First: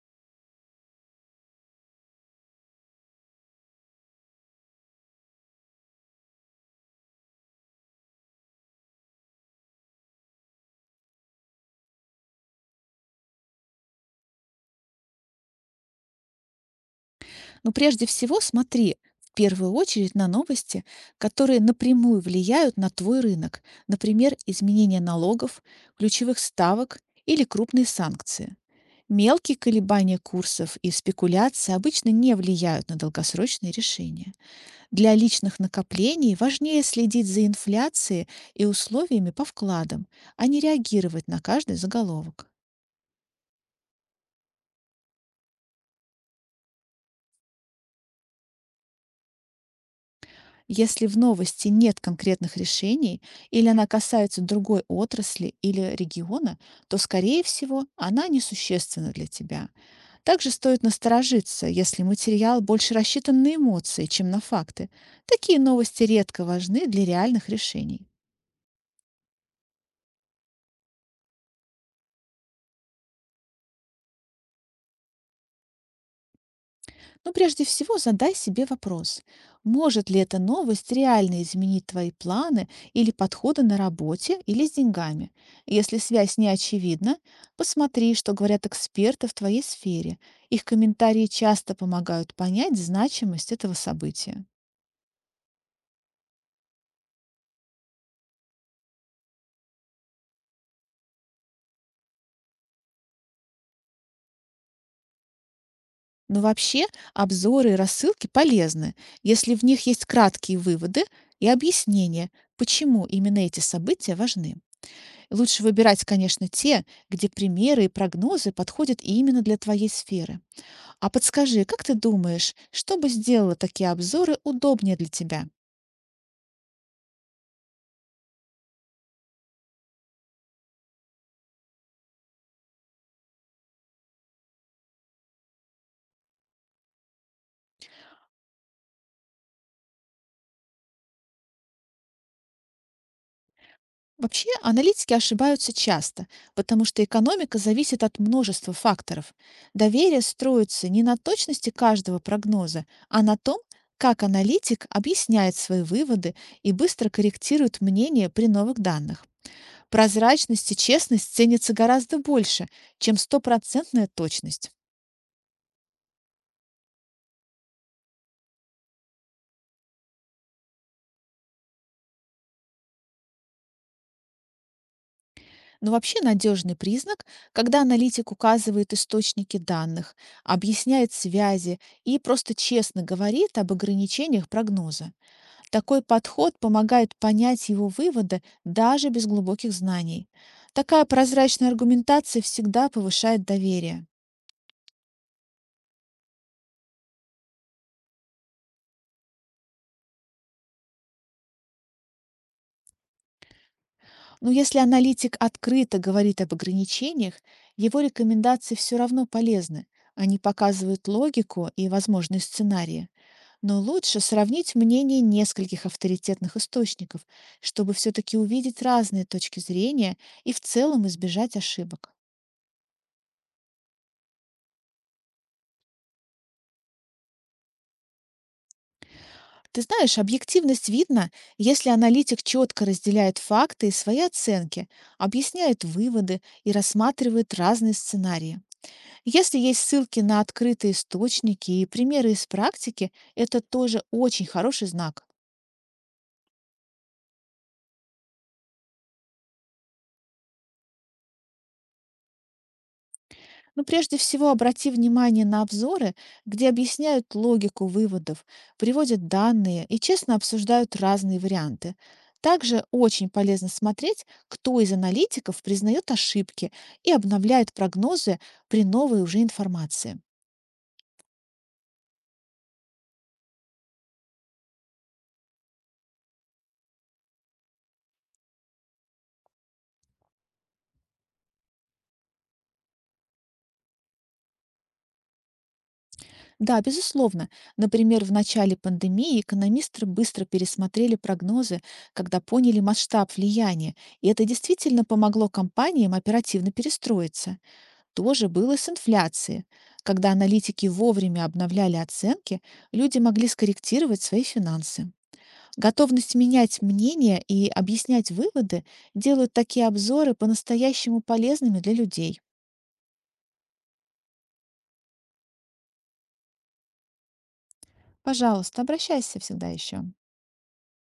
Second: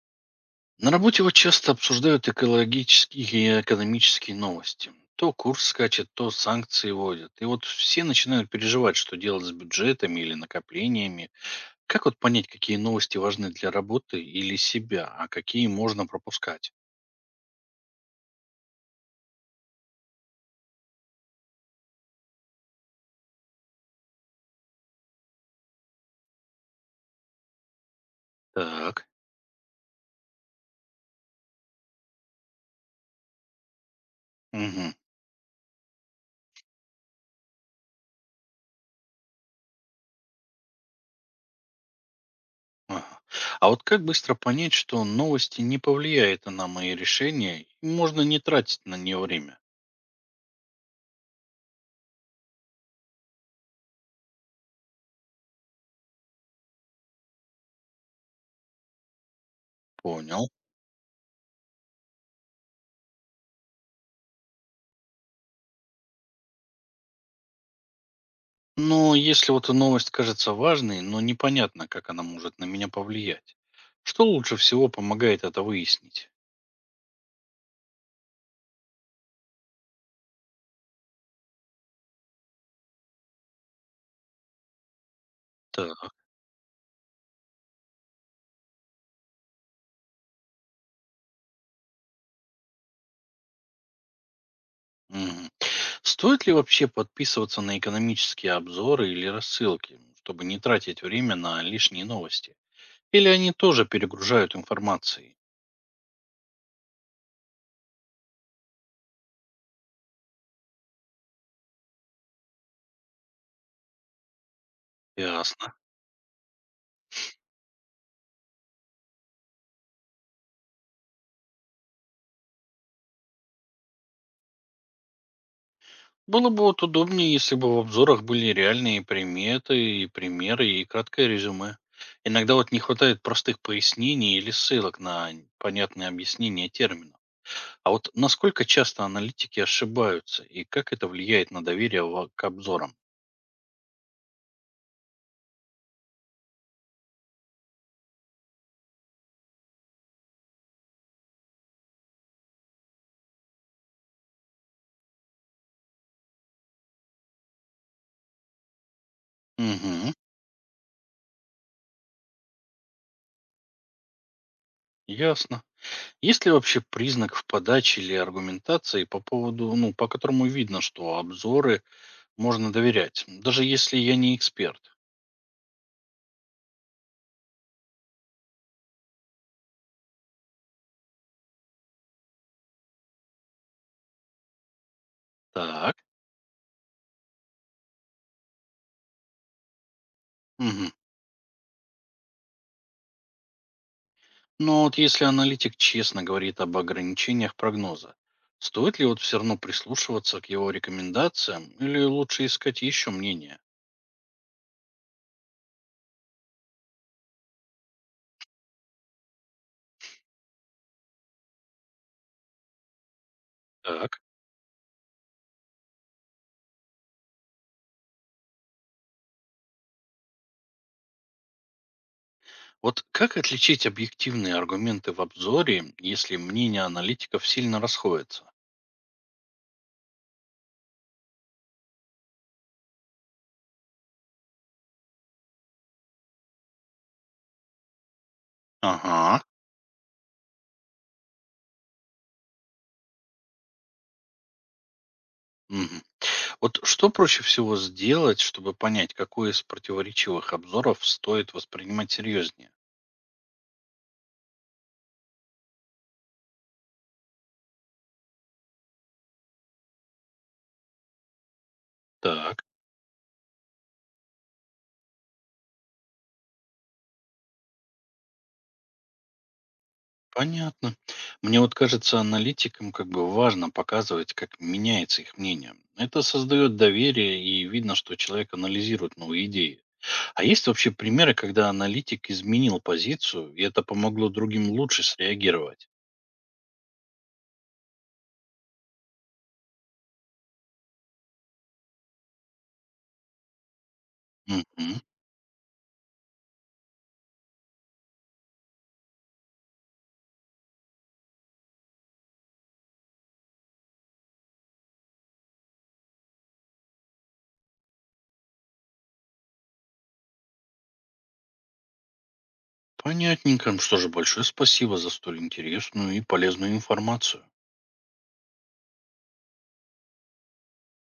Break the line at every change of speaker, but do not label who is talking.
На работе вот часто обсуждают экологические и экономические новости. То курс скачет, то санкции вводят. И вот все начинают переживать, что делать с бюджетами или накоплениями. Как вот понять, какие новости важны для работы или себя, а какие можно пропускать?
Но прежде всего смотри в первую очередь на новости, которые напрямую влияют на твой рынок, например, изменение налогов, ключевых ставок или крупные санкции.
Так.
Мелкие колебания курсов и спекуляции обычно не влияют на долгосрочные решения.
Мгм.
Для личных накоплений важнее следить за инфляцией и условиями по вкладам, а не реагировать на каждый заголовок.
Ага. А вот как быстро понять, что новости не повлияют на мои решения, и можно не тратить на нее время?
Если в новости нет конкретных решений или она касается другой отрасли или региона, то, скорее всего, она несущественна для тебя.
Понял.
Также стоит насторожиться, если материал больше рассчитан на эмоции, чем на факты. Такие новости редко важны для реальных решений.
Но если вот новость кажется важной, но непонятно, как она может на меня повлиять. Что лучше всего помогает это выяснить?
Но прежде всего задай себе вопрос, может ли эта новость реально изменить твои планы или подходы на работе или с деньгами. Если
Так.
связь не очевидна, посмотри, что говорят эксперты в твоей сфере. Их комментарии часто помогают понять значимость этого события.
Мгм. Стоит ли вообще подписываться на экономические обзоры или рассылки, чтобы не тратить время на лишние новости? Или они тоже перегружают информацией?
Но вообще обзоры и рассылки полезны, если в них есть краткие выводы и объяснения, почему именно эти события важны. Лучше
Ясно.
выбирать, конечно, те, где примеры и прогнозы подходят именно для твоей сферы. А подскажи, как ты думаешь, что бы сделало такие обзоры удобнее для тебя?
Было бы вот удобнее, если бы в обзорах были реальные приметы и примеры и краткое резюме. Иногда вот не хватает простых пояснений или ссылок на понятные объяснения терминов. А вот насколько часто аналитики ошибаются и как это влияет на доверие к обзорам?
Вообще, аналитики ошибаются часто, потому что экономика зависит от множества факторов. Доверие строится не на точности каждого прогноза, а на том, как аналитик объясняет свои выводы и быстро корректирует мнение при новых данных.
Угу.
Прозрачность и честность ценятся гораздо больше, чем стопроцентная точность.
Ясно. Есть ли вообще признак в подаче или аргументации по поводу, ну, по которому видно, что обзоры можно доверять, даже если я не эксперт?
Но вообще надежный признак, когда аналитик указывает источники данных, объясняет связи и просто честно говорит об ограничениях прогноза.
Так.
Такой подход помогает понять его выводы даже без глубоких знаний.
Мгм.
Такая прозрачная аргументация всегда повышает доверие.
Но вот если аналитик честно говорит об ограничениях прогноза, стоит ли вот все равно прислушиваться к его рекомендациям или лучше искать еще мнение?
Но если аналитик открыто говорит об ограничениях, его рекомендации все равно полезны. Они показывают логику и возможные сценарии. Но
Так.
лучше сравнить мнение нескольких авторитетных источников, чтобы все-таки увидеть разные точки зрения и в целом избежать ошибок.
Вот как отличить объективные аргументы в обзоре, если мнения аналитиков сильно расходятся?
Ты знаешь, объективность видно, если аналитик четко разделяет факты и свои оценки, объясняет выводы и рассматривает разные сценарии.
Ага.
Если есть ссылки на открытые источники и примеры из практики, это тоже очень хороший знак.
Мгм. Вот что проще всего сделать, чтобы понять, какой из противоречивых обзоров стоит воспринимать серьезнее?
Но прежде всего обрати внимание на обзоры, где объясняют логику выводов, приводят данные и честно обсуждают разные варианты.
Так.
Также очень полезно смотреть, кто из аналитиков признает ошибки и обновляет прогнозы при новой уже информации.
Понятно. Мне вот кажется, аналитикам как бы важно показывать, как меняется их мнение. Это создает доверие, и видно, что человек анализирует новые идеи. А есть вообще примеры, когда аналитик изменил позицию, и это помогло другим лучше среагировать?
Да, безусловно. Например, в начале пандемии экономисты быстро пересмотрели прогнозы, когда поняли масштаб влияния, и это
Мгм.
действительно помогло компаниям оперативно перестроиться. То же было и с инфляцией. Когда аналитики вовремя обновляли оценки, люди могли скорректировать свои финансы. Готовность менять мнение и объяснять выводы делают такие обзоры по-настоящему полезными для людей.
Понятненько. Что же, большое спасибо за столь интересную и полезную информацию.
Пожалуйста, обращайся всегда еще.